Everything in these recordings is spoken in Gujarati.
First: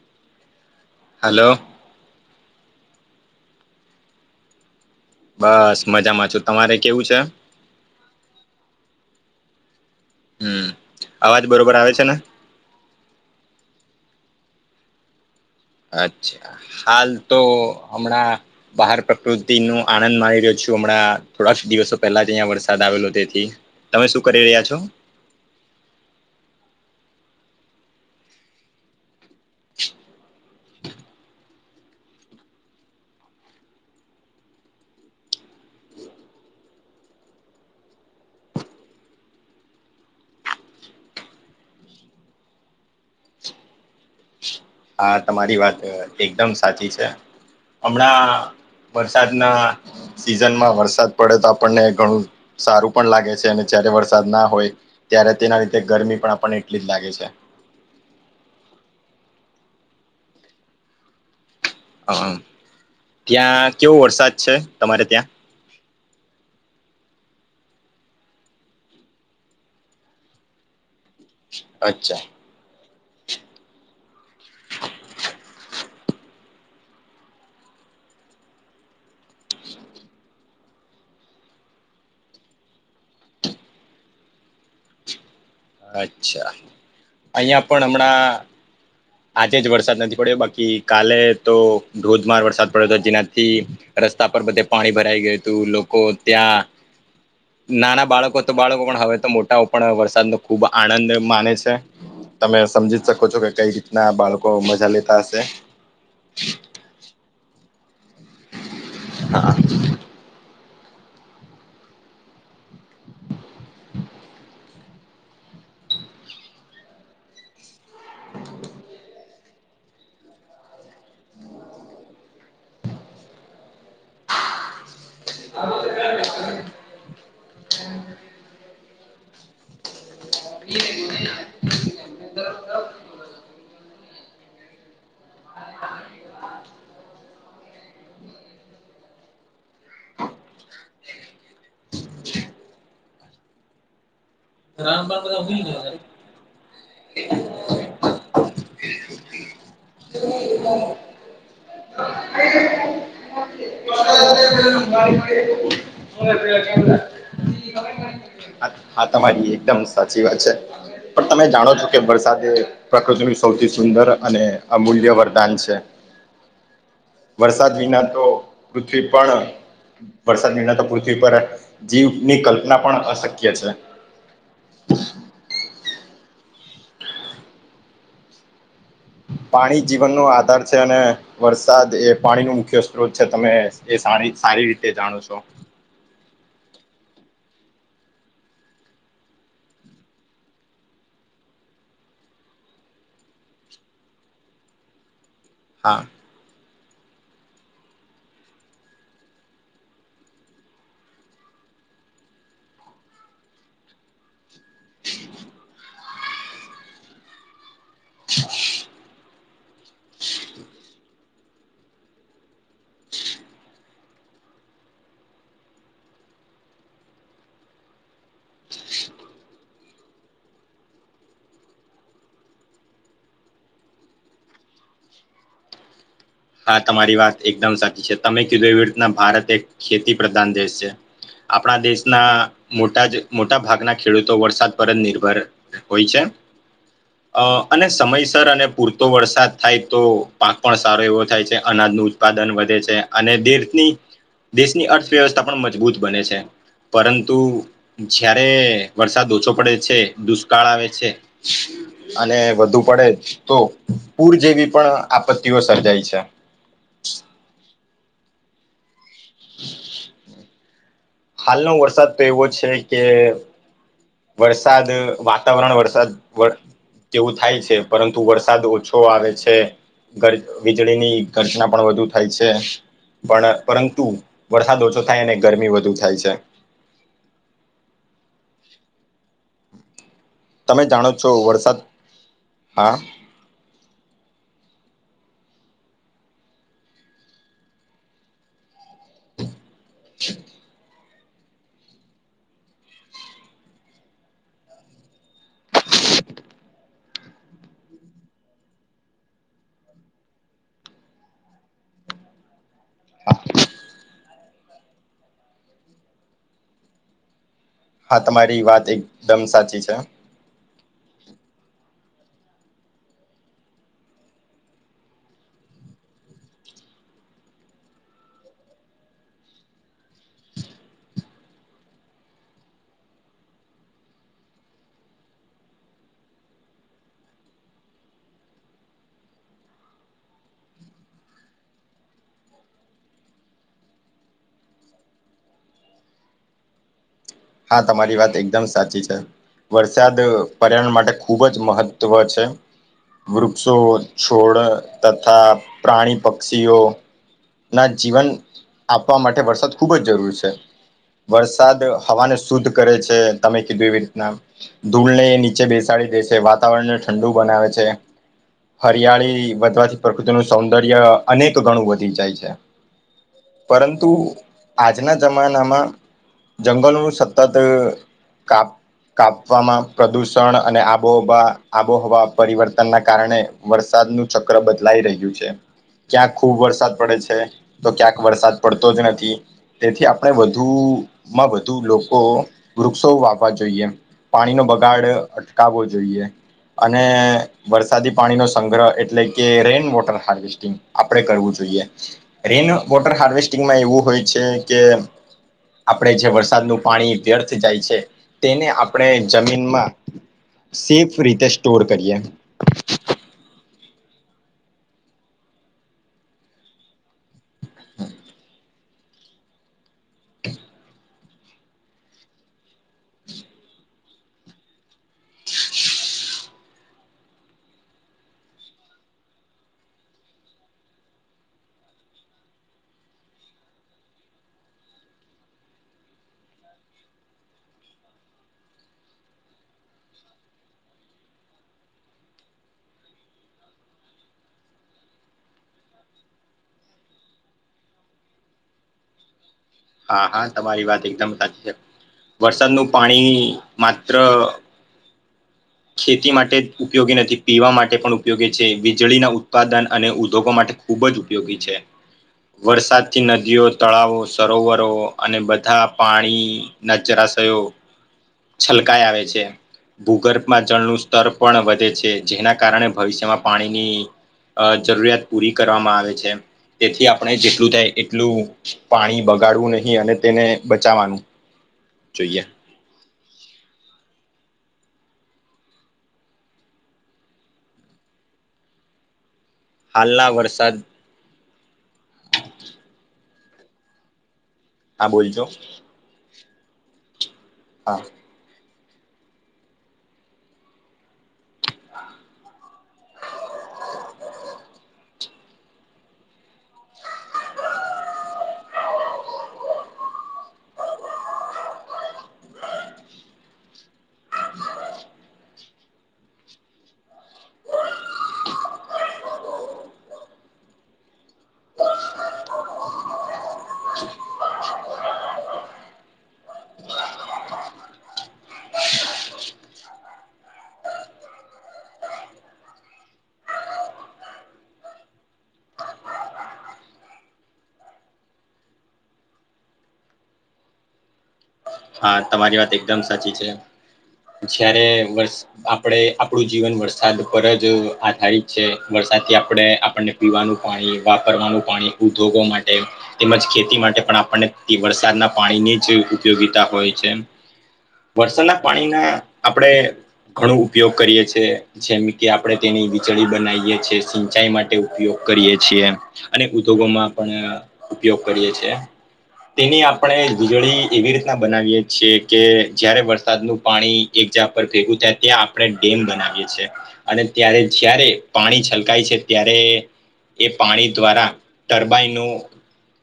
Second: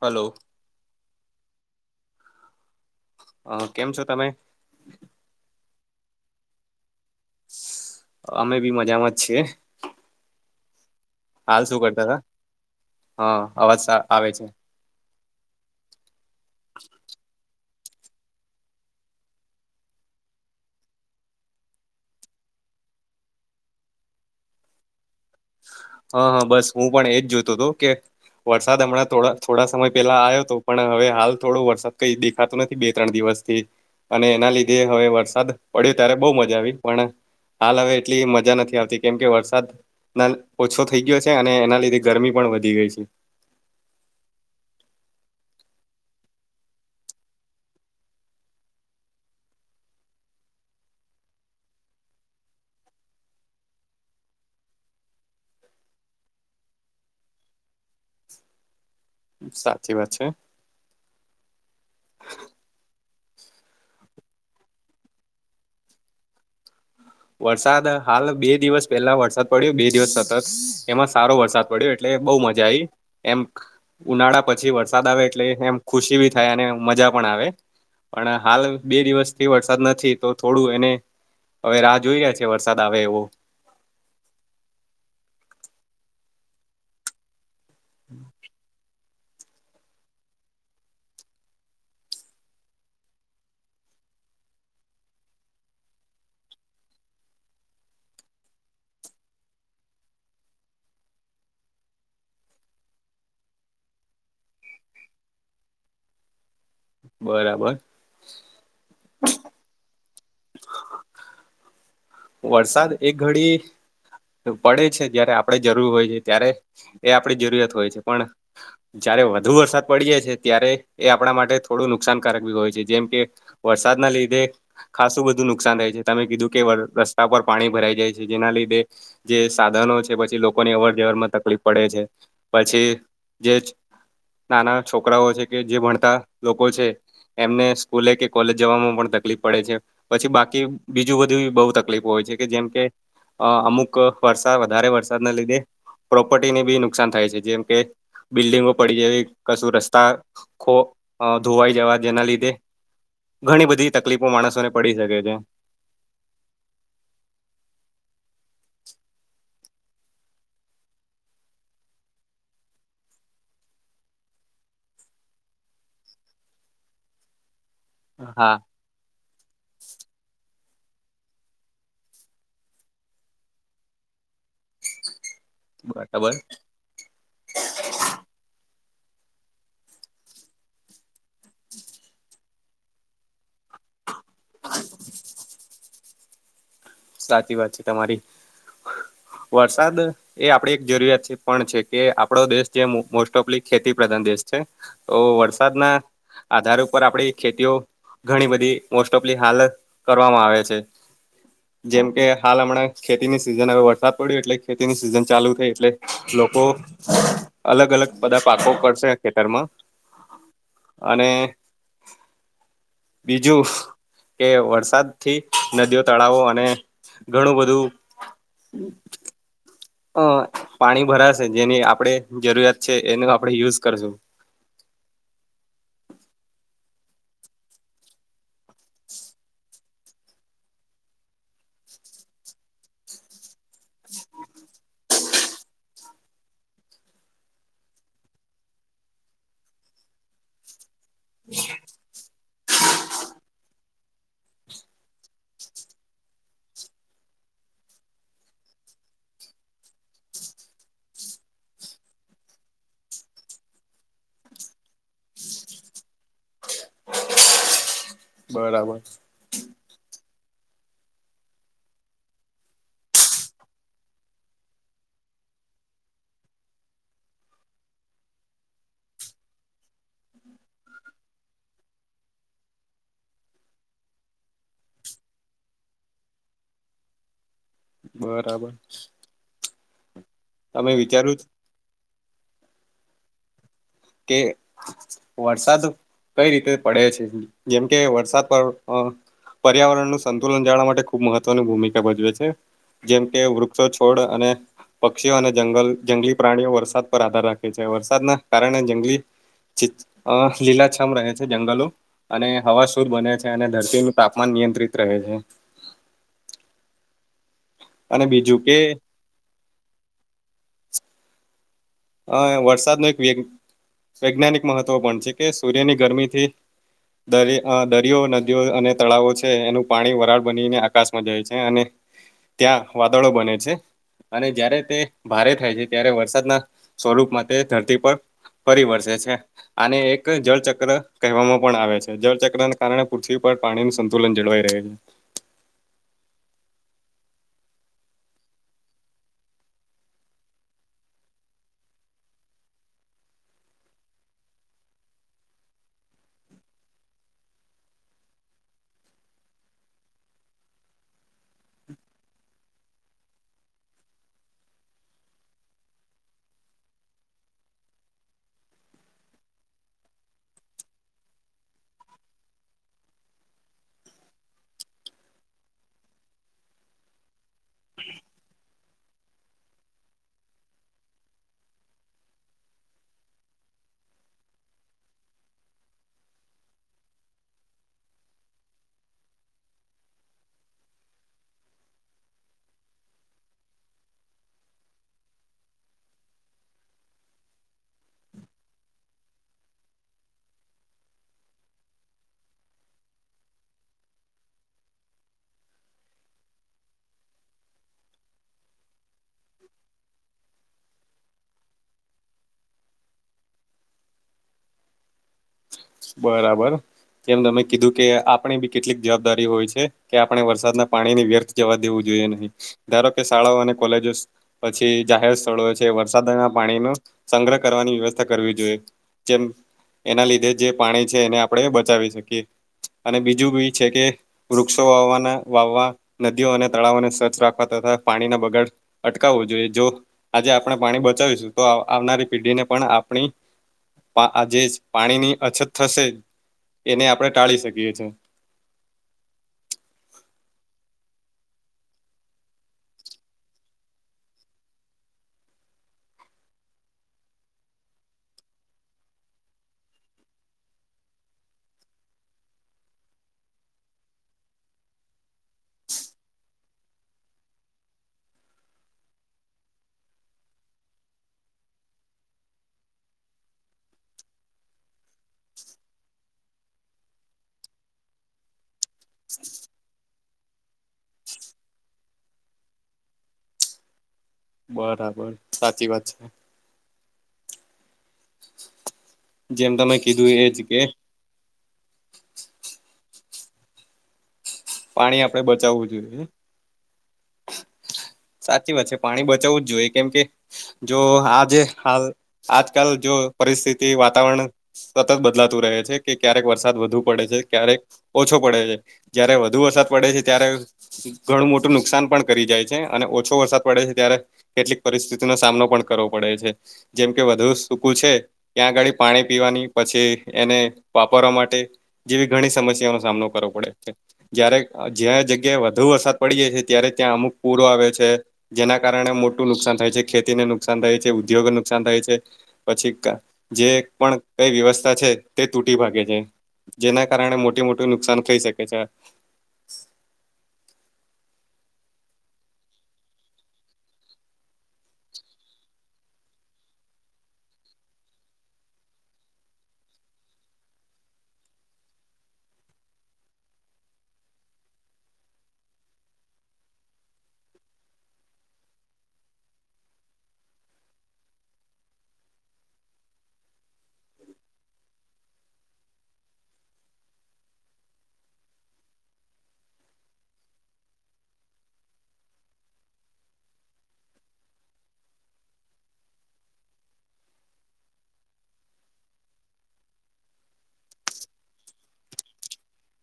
Hello hello. હા, કેમ છો તમે? બસ મજામાં છું. તમારે કેવું છે? અમે બી મજામાં જ છીએ. હમ્મ. હાલ શું કરતા તા. હા, અવાજ સા આવે છે. અચ્છા હાલ તો હમણાં બહાર પ્રકૃતિ નું આનંદ માણી રહ્યો છું હમણાં થોડાક દિવસો પહેલા અહીંયા વરસાદ આવેલો તેથી. તમે શું કરી રહ્યા છો? હા હા બસ હું પણ એજ જો તો તો કે વરસાદ હમણાં થોડા થોડા સમય પેલા આયો હતો પણ હવે હાલ થોડો વરસાદ કઈ દેખાતો નથી બે ત્રણ દિવસથી. અને એના લીધે હવે વરસાદ પડ્યો ત્યારે બહુ મજા આવી પણ હાલ હવે એટલી મજા નથી આવતી કેમ કે વરસાદ ના ઓછો થઈ ગયો છે અને એના લીધે ગરમી પણ વધી ગઈ છે. હા, તમારી વાત અહ એકદમ સાચી છે. હમણાં વરસાદના સીઝનમાં વરસાદ પડે તો આપણને ઘણું સારું પણ લાગે છે અને જ્યારે વરસાદ ના હોય ત્યારે તેના રીતે ગરમી પણ આપણને એટલી જ લાગે છે. સાચી વાત છે. હ ત્યાં કેવો વરસાદ છે તમારે ત્યાં? વરસાદ હાલ બે દિવસ પહેલા વરસાદ પડ્યો બે દિવસ સતત. એમાં સારો વરસાદ પડ્યો અચ્છા એટલે બહુ મજા આવી. એમ ઉનાળા પછી વરસાદ આવે એટલે એમ ખુશી ભી થાય અને મજા પણ આવે. પણ હાલ બે દિવસ થી વરસાદ નથી તો થોડું એને હવે રાહ જોઈ રહ્યા છે વરસાદ આવે એવો. અચ્છા, અહિયાં પણ હમણાં આજે જ વરસાદ નથી પડ્યો બાકી કાલે તો ધોધમાર વરસાદ પડ્યો હતો જેનાથી રસ્તા પર બધે પાણી ભરાઈ ગયું હતું લોકો ત્યાં નાના બાળકો તો બાળકો પણ હવે તો મોટાઓ પણ વરસાદનો ખુબ આનંદ માને છે. તમે સમજી શકો છો કે કઈ રીતના બાળકો મજા લેતા હશે. બરાબર. હા. વરસાદ એક ઘડી પડે છે જયારે આપણે જરૂર હોય છે ત્યારે, એ આપડી જરૂરિયાત હોય છે પણ જયારે વધુ વરસાદ પડી જાય છે ત્યારે એ આપણા માટે થોડું નુકસાનકારક બી હોય છે જેમ કે વરસાદ ના લીધે, ખાસું બધું નુકસાન થાય છે તમે કીધું કે રસ્તા પર પાણી ભરાઈ જાય છે જેના લીધે, જે સાધનો છે. પછી લોકોની અવર જવર માં તકલીફ પડે છે, પછી જે નાના છોકરાઓ છે કે જે ભણતા લોકો છે, એમને સ્કુલે કે કોલેજ જવાવામાં પણ તકલીફ પડે છે, પછી બાકી બીજું બધું બઉક તકલીફો હોય છે કે જેમ કે, અમુક વરસાદ વધારે વરસાદના લીધે. પ્રોપર્ટીને બી નુકસાન થાય છે જેમ કે બિલ્ડિંગો પડી જવી કશું રસ્તા ખો ધોવાઈ જવા જેના લીધે ઘણી બધી તકલીફો માણસોને પડી શકે છે. હા, તમારી એકદમ સાચી વાત છે. પણ તમે જાણો છો કે વરસાદ? પ્રકૃતિનું સૌથી સુંદર અને અમૂલ્ય વરદાન છે. હ [unintelligible] વરસાદ વિના તો હા. પૃથ્વી પર વરસાદ નિર્ણતા પૃથ્વી પર જીવની કલ્પના પણ અશક્ય છે. બરાબર. પાણી જીવનનો આધાર છે, અને વરસાદ એ પાણી નું મુખ્ય સ્ત્રોત છે. તમે એ સારી સારી રીતે જાણો છો? સાચી વાત છે તમારી, વરસાદ એ આપડી એક જરૂરિયાત પણ છે કે આપડો દેશ જે મોસ્ટ ઓફલી ખેતી પ્રધાન દેશ છે. તો વરસાદ ના હા આધાર ઉપર આપડી ખેતીઓ ઘણી બધી મોસ્ટ ઓફલી કરવામાં આવે છે. જેમ કે હાલ હમણાં ખેતીની સિઝન, હવે વરસાદ પડ્યો એટલે ખેતીની સિઝન ચાલુ થઈ એટલે લોકો અલગ અલગ બધા પાકો કરશે ખેતરમાં, અને બીજું કે, વરસાદથી નદીઓ, તળાવો. અને ઘણું બધું હ [unintelligible] અ પાણી ભરા, શે જેની આપણેે જરૂરત છે, એનો આપણે યુઝ કરશું. હા, તમારી વાત એકદમ સાચી છે. તમે કીધું એવી રીતના, ભારત એક ખેતી પ્રધાન દેશ છે. આપણા દેશના મોટા જ મોટા ભાગના ખેડૂતો વરસાદ પર જ નિર્ભર હોય છે. અ અને સમયસર અને પૂરતો વરસાદ થાય તો પાક પણ સારો એવો થાય છે, અનાજનું ઉત્પાદન વધે છે અને દીની દેશની અર્થવ્યવસ્થા પણ મજબૂત બને છે, પરંતુ જયારે વરસાદ ઓછો પડે છે, દુષ્કાળ આવે છે. અને વધુ પડે તો પૂર જેવી પણ આપત્તિઓ સર્જાય છે. બરાબર. હાલનો વરસાદ તો એવો છે કે વરસાદ વાતાવરણ, વરસાદ તેવું થાય છે, પરંતુ વરસાદ ઓછો આવે છે. વીજળી ની ગર્જના પણ વધુ થાય છે. પણ પરંતુ વરસાદ ઓછો થાય અને ગરમી વધુ થાય છે. બરાબર. તમે જાણો છો, વરસાદ હા? કે વરસાદ. કઈ રીતે પડે છે, જેમકે વરસાદ પર્યાવરણ નું સંતુલન જાળવા માટે ખૂબ મહત્વની ભૂમિકા ભજવે છે, જેમ કે વૃક્ષો, છોડ અને પક્ષીઓ અને જંગલ, જંગલી પ્રાણીઓ વરસાદ પર આધાર રાખે છે. વરસાદના કારણે લીલાછામ રહે છે જંગલો. અને હવા શુદ્ધ બને છે, અને ધરતીનું તાપમાન નિયંત્રિત રહે છે. હા, અને બીજું તમારી કે વાત એકદમ સાચી છે. અ વરસાદ ની એક વ વૈજ્ઞાનિક મહત્વ પણ છે કે, સૂર્યની ગરમીથી દ દરિયો, નદીઓ અને તળાવો છે, એનું પાણી વરાળ બનીને આકાશમાં જાય છે, અને ત્યાં વાદળો બને છે, અને જ્યારે તે ભારે થાય છે ત્યારે વરસાદના સ્વરૂપ માટે ધરતી પર ફિવર્સે છે. આને એક જળ ચક્ર કહેવામાં પણ આવે છે. જળ ચક્રને કારણે પૃથ્વી પર પાણી નું સંતુલન જળવાઈ રહે છે. હા, તમારી વાત એકદમ સાચી છે. વરસાદ પર્યાવરણ માટે ખૂબ જ મહત્વ છે. વૃક્ષો, છોડ તથા પ્રાણી, પક્ષીઓ. ના જીવન આપવા માટે વરસાદ ખુબ જ જરૂરી છે. વરસાદ હવાને શુદ્ધ કરે છે તમે કીધું એવી રીતના. ધૂળ ને એ નીચે બેસાડી દે છે, વાતાવરણને ઠંડુ બનાવે છે. હરિયાળી વધવાથી પ્રકૃતિનું સૌંદર્ય અનેક ગણું વધી જાય છે. પરંતુ આજના જમાનામાં જંગલોનું સતત કાપ. કાપવામાં પ્રદુષણ અને આબોહવા, આબોહવા પરિવર્તનના કારણે વરસાદ નું ચક્ર બદલાઈ રહ્યું છે, ક્યાં ખુબ વરસાદ પડે છે તો ક્યાંક વરસાદ પડતો જ નથી. તેથી આપણે વધુમાં વધુ લોકો વૃક્ષો વાવા જોઈએ. પાણી નો બગાડ અટકાવવો જોઈએ. અને વરસાદી પાણી નો સંગ્રહ એટલે કે રેઇન વોટર હાર્વે સ્ટિંગ આપડે કરવું જોઈએ. રેન વોટર હાર્વેસ્ટિંગમાં એવું હોય છે કે આપણે જે વરસાદનું પાણી વ્યર્થ જાય છે તેને આપણે જમીનમાં સેફ રીતે સ્ટોર કરીએ. બરાબર, કેમ તમે કીધું કે આપણે બી કેટલીક જવાબદારી હોય છે કે આપણે વરસાદના પાણી ની વ્યર્થ જવા દેવું જોઈએ નહીં. ધારો કે શાળાઓ અને કોલેજોસ પછી જાહેર સ્થળો છે, વરસાદમાં પાણીનો સંગ્રહ કરવાની વ્યવસ્થા કરવી જોઈએ. જેમ એના લીધે જે પાણી છે એને આપણે બચાવી શકીએ અને બીજું બી એ છે કે વૃક્ષો વાવવાના વાવવા, નદીઓ અને તળાવોને સ્વચ્છ રાખવા તથા પાણીના બગાડ અટકાવવું જોઈએ. જો આજે આપણે પાણી બચાવીશું તો આવનારી પેઢીને પણ આપણી આ જે પાણીની અછત થશે એને આપણે ટાળી શકીએ છેએ. હા હા તમારી વાત એકદમ સાચી છે વરસાદનું પાણી માત્ર ખેતી માટે જ ઉપયોગી નથી, પીવા માટે પણ ઉપયોગી છે, વીજળીના ઉત્પાદન અને ઉદ્યોગો માટે ખૂબ જ ઉપયોગી છે. વરસાદથી નદીઓ, તળાવો, સરોવરો અને બધા પાણી ના જરાશયો છલકાય આવે છે ભૂગર્ભ માં જળનું સ્તર પણ વધે છે, જેના કારણે ભવિષ્યમાં પાણીની અ જરૂરિયાત પૂરી કરવામાં આવે છે. તેથી આપણે જેટલું થાય એટલું પાણી બગાડવું નહી અને તેને બચાવવાનું જોઈએ. બરાબર, સાચી વાત છે. જેમ તમે હાલના કીધું એ જ વરસાદ કે હા પાણી આપડે બોલજો બચાવવું જોઈએ. હા. સાચી વાત છે, પાણી બચાવવું જ જોઈએ કેમ કે જો આજે હાલ આજકાલ જો પરિસ્થિતિ વાતાવરણ સતત બદલાતું રહે છે કે ક્યારેક વરસાદ વધુ પડે છે ક્યારેક ઓછો પડે છે. જયારે વધુ વરસાદ પડે છે, ત્યારે ઘણું મોટું નુકસાન પણ કરી જાય છે. અને ઓછો વરસાદ પડે છે ત્યારે કેટલીક પરિસ્થિતિનો સામનો પણ કરવો પડે છે. જેમ કે વધુ સૂકું છે. ત્યાં આગાળ પાણી પીવાની પછી એને વાપરવા માટે જેવી ઘણી સમસ્યા નો સામનો કરવો પડે છે. જયારે જ્યાં જગ્યાએ વધુ વરસાદ પડી જાય છે ત્યારે ત્યાં અમુક પૂરો આવે છે. જેના કારણે મોટું નુકસાન થાય છે ખેતીને નુકસાન થાય છે, ઉદ્યોગને નુકસાન થાય છે. પછી જે પણ કઈ વ્યવસ્થા છે તે તૂટી ભાગે છે. જેના કારણે મોટી મોટી નુકસાન થઈ શકે છે. હા, તમારી વાત એકદમ સાચી છે. જ્યારે બસ આપડે આપણું જીવન વરસાદ પર જ આધારિત છે વરસાદ થી આપડે આપણને પીવાનું પાણી વાપરવાનું પાણી ઉદ્યોગો માટે તેમજ ખેતી માટે પણ આપણને વરસાદના પાણીની જ ઉપયોગીતા હોય છે. વરસાદના પાણીના આપડે ઘણો ઉપયોગ કરીએ છેએ જેમ કે આપડે તેની વિચળી બનાવીએ છીએ સિંચાઈ માટે ઉપયોગ કરીએ છીએ અને ઉદ્યોગો માં પણ ઉપયોગ કરીએ છે. તેની આપણે વીજળી એવી રી તા બનાવીએ છી કે જયારે વરસાદનું પાણી એક જ પર ભેગું થાય ત્યાં આપડે ડેમ બનાવીએ છ છેએ અને ત્યારે જ્યારે પાણી છલકાય છે ત્યારે એ પાણી દ્વારા ટરબાઈન નું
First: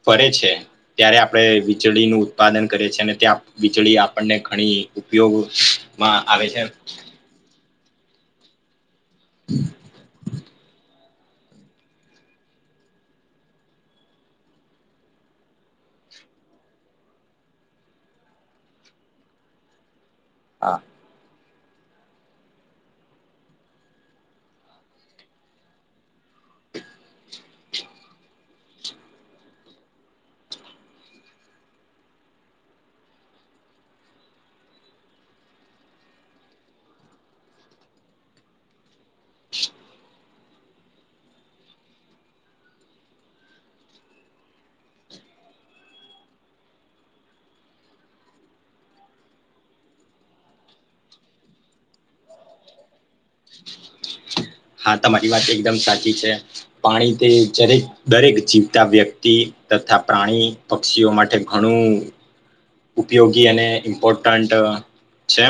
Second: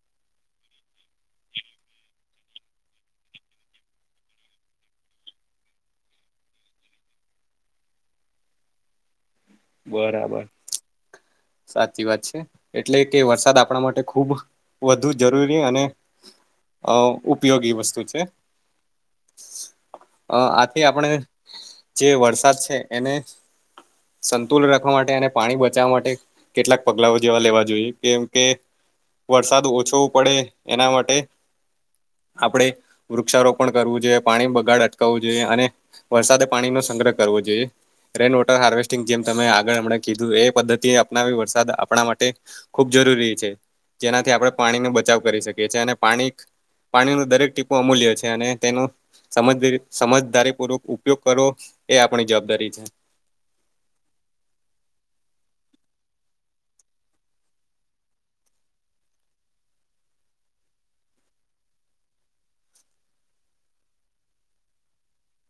ફરે છે ત્યારે આપડે વીજળી નું ઉત્પાદન કરે છે ને ત્યાં વીજળી આપણને ઘણી ઉપયોગ માં આવે છે. બરાબર, સાચી વાત છે. એટલે કે વરસાદ આપડા માટે ખુબ વધુ જરૂરી અને અહ ઉપયોગી વસ્તુ છે. અહ હા આથી આપણે જે વરસાદ છે એને સંતુલ રાખવા માટે અને પાણી બચાવવા માટે કેટલાક પગલાઓ જેવા લેવા જોઈએ કેમ કે વરસાદ ઓછો પડે એના માટે આપડે વૃક્ષારોપણ કરવું જોઈએ પાણી બગાડ અટકાવવું જોઈએ અને વરસાદ પાણી નો સંગ્રહ કરવો જોઈએ. રેઇન વોટર હાર્વેસ્ટ જેમ તમે આગળ હમણાં કીધું એ પદ્ધતિ અપનાવી વરસાદ આપણા માટે ખૂબ જરૂરી છે. જેનાથી આપડે પાણીનો બચાવ કરી શકીએ છીએ અને પાણી એક પાણી નું દરેક ટીપો અમૂલ્ય છે અને તેનું સમજ બી સમજદારી પૂર્વક ઉપયોગ કરો એ આપણી જવાબદારી છે. હા, તમારી વાત એકદમ સાચી છે. પાણી તે જરેક દરેક જીવતા વ્યક્તિ તથા પ્રાણી પક્ષીઓ માટે ઘણું ઉપયોગી અને ઇમ્પોર્ટન્ટ અહ છે.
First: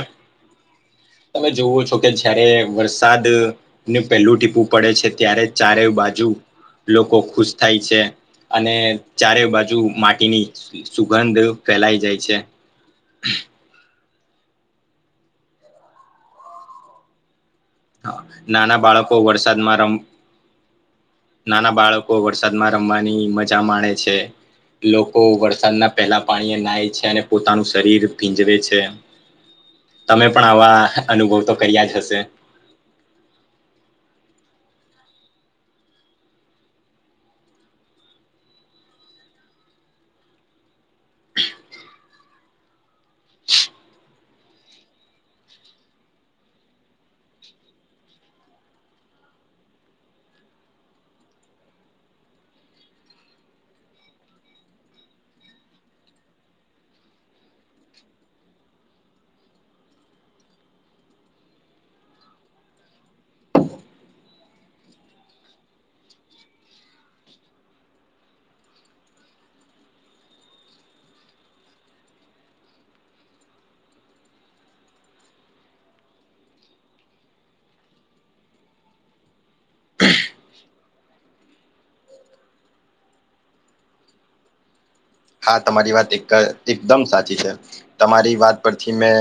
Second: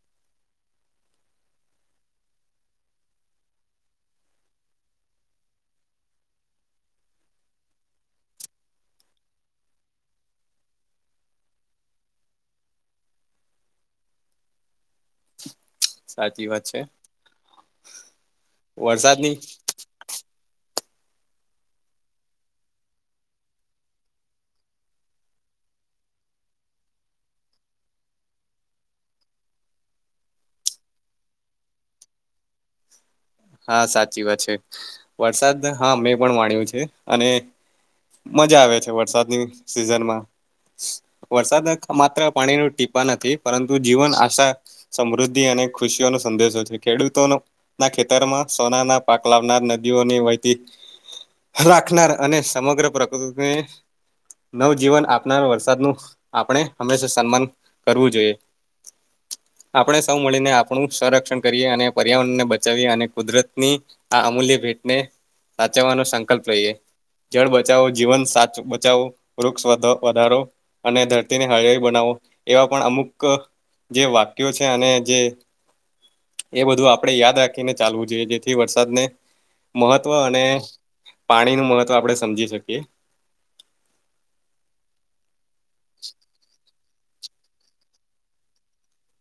તમે જોવો છો કે જયારે વરસાદ ને પહેલું ટીપૂ પડે છે ત્યારે ચારેય બાજુ લોકો ખુશ થાય છે અને ચારે બાજુ માટીની સુગંધ ફેલાય જાય છે. સાચી વાત છે. હા, નાના બાળકો વરસાદની વરસાદમાં રમ નાના બાળકો વરસાદમાં રમવાની મજા માણે છે. લોકો વરસાદ ના પહેલા પાણી એ નાય છે અને પોતાનું શરીર ભીજવે છે. તમે પણ આવા અનુભવ તો કર્યા જ હશે. હા, સાચી વાત છે. વરસાદ હા મેં પણ વાણ્યું છે. અને મજા આવે છે વરસાદની સિઝનમાં. સી સી વરસાદ માત્ર પાણી નુ ટીપા નથી પરંતુ જીવન આશા સમૃદ્ધિ અને ખુશીઓ નો સંદેશો છે ખેડૂતો ના ખે તરમાં સોનાના પાક લાવનાર નદીઓની વહેતી રાખનાર અને સમગ્ર પ્રકૃતને નવજીવન આપનાર વરસાદ નું આપણે હંમેશા સન્માન કરવું જોઈએ. આપણે સૌ મળીને આપણું સંરક્ષણ કરીએ અને પર્યાવરણ ને બચાવીએ અને કુદરતની આ અમૂલ્ય ભેટને સાચવવાનો સંકલ્પ લહીએ. જળ બચાવો જીવન સાચ બચાવો, વૃક્ષ વધારો. અને ધરતીને હળીયાળી બનાવો એવા પણ અમુક જે વાક્યો છે અને જે એ બધું આપડે યાદ રાખીને ચાલવું જોઈએ જેથી વરસાદને મહત્વ અને પાણી નું મહત્વ આપડે સમજી શકીએ. હા, તમારી વાત એકા તી એકદમ સાચી છે, તમારી વાત પરથી મેં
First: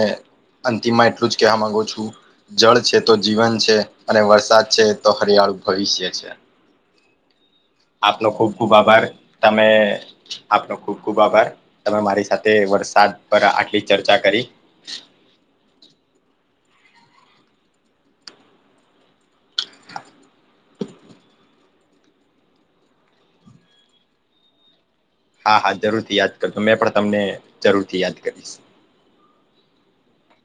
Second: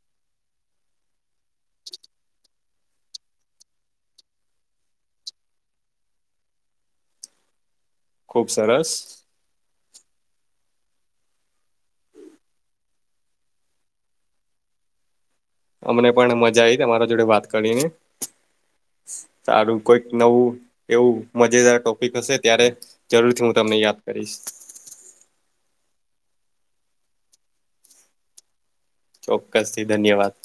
અંતિમમાં એટલું જ કહેવા માગું છું. જળ છે તો જીવન છે અને વરસાદ છે તો હરિયાળુ ભવિષ્ય છે. આપનો ખુબ ખુબ આભાર તમે આપનો ખુબ ખુબ આભાર. તમે મારી સાથે વરસાદ પર આટલી ચર્ચા કરી. અમને પણ મજા આવી તમારા જોડે વાત કરીને. સારું કોઈક નવું એવું મજેદાર ટોપિક હશે ત્યારે જરૂરથી હું તમને યાદ કરીશ. હા હા જરૂરથી યાદ કરજો મેં પણ તમને જરૂરથી યાદ કરીશ. ચોક્કસથી ધન્યવાદ.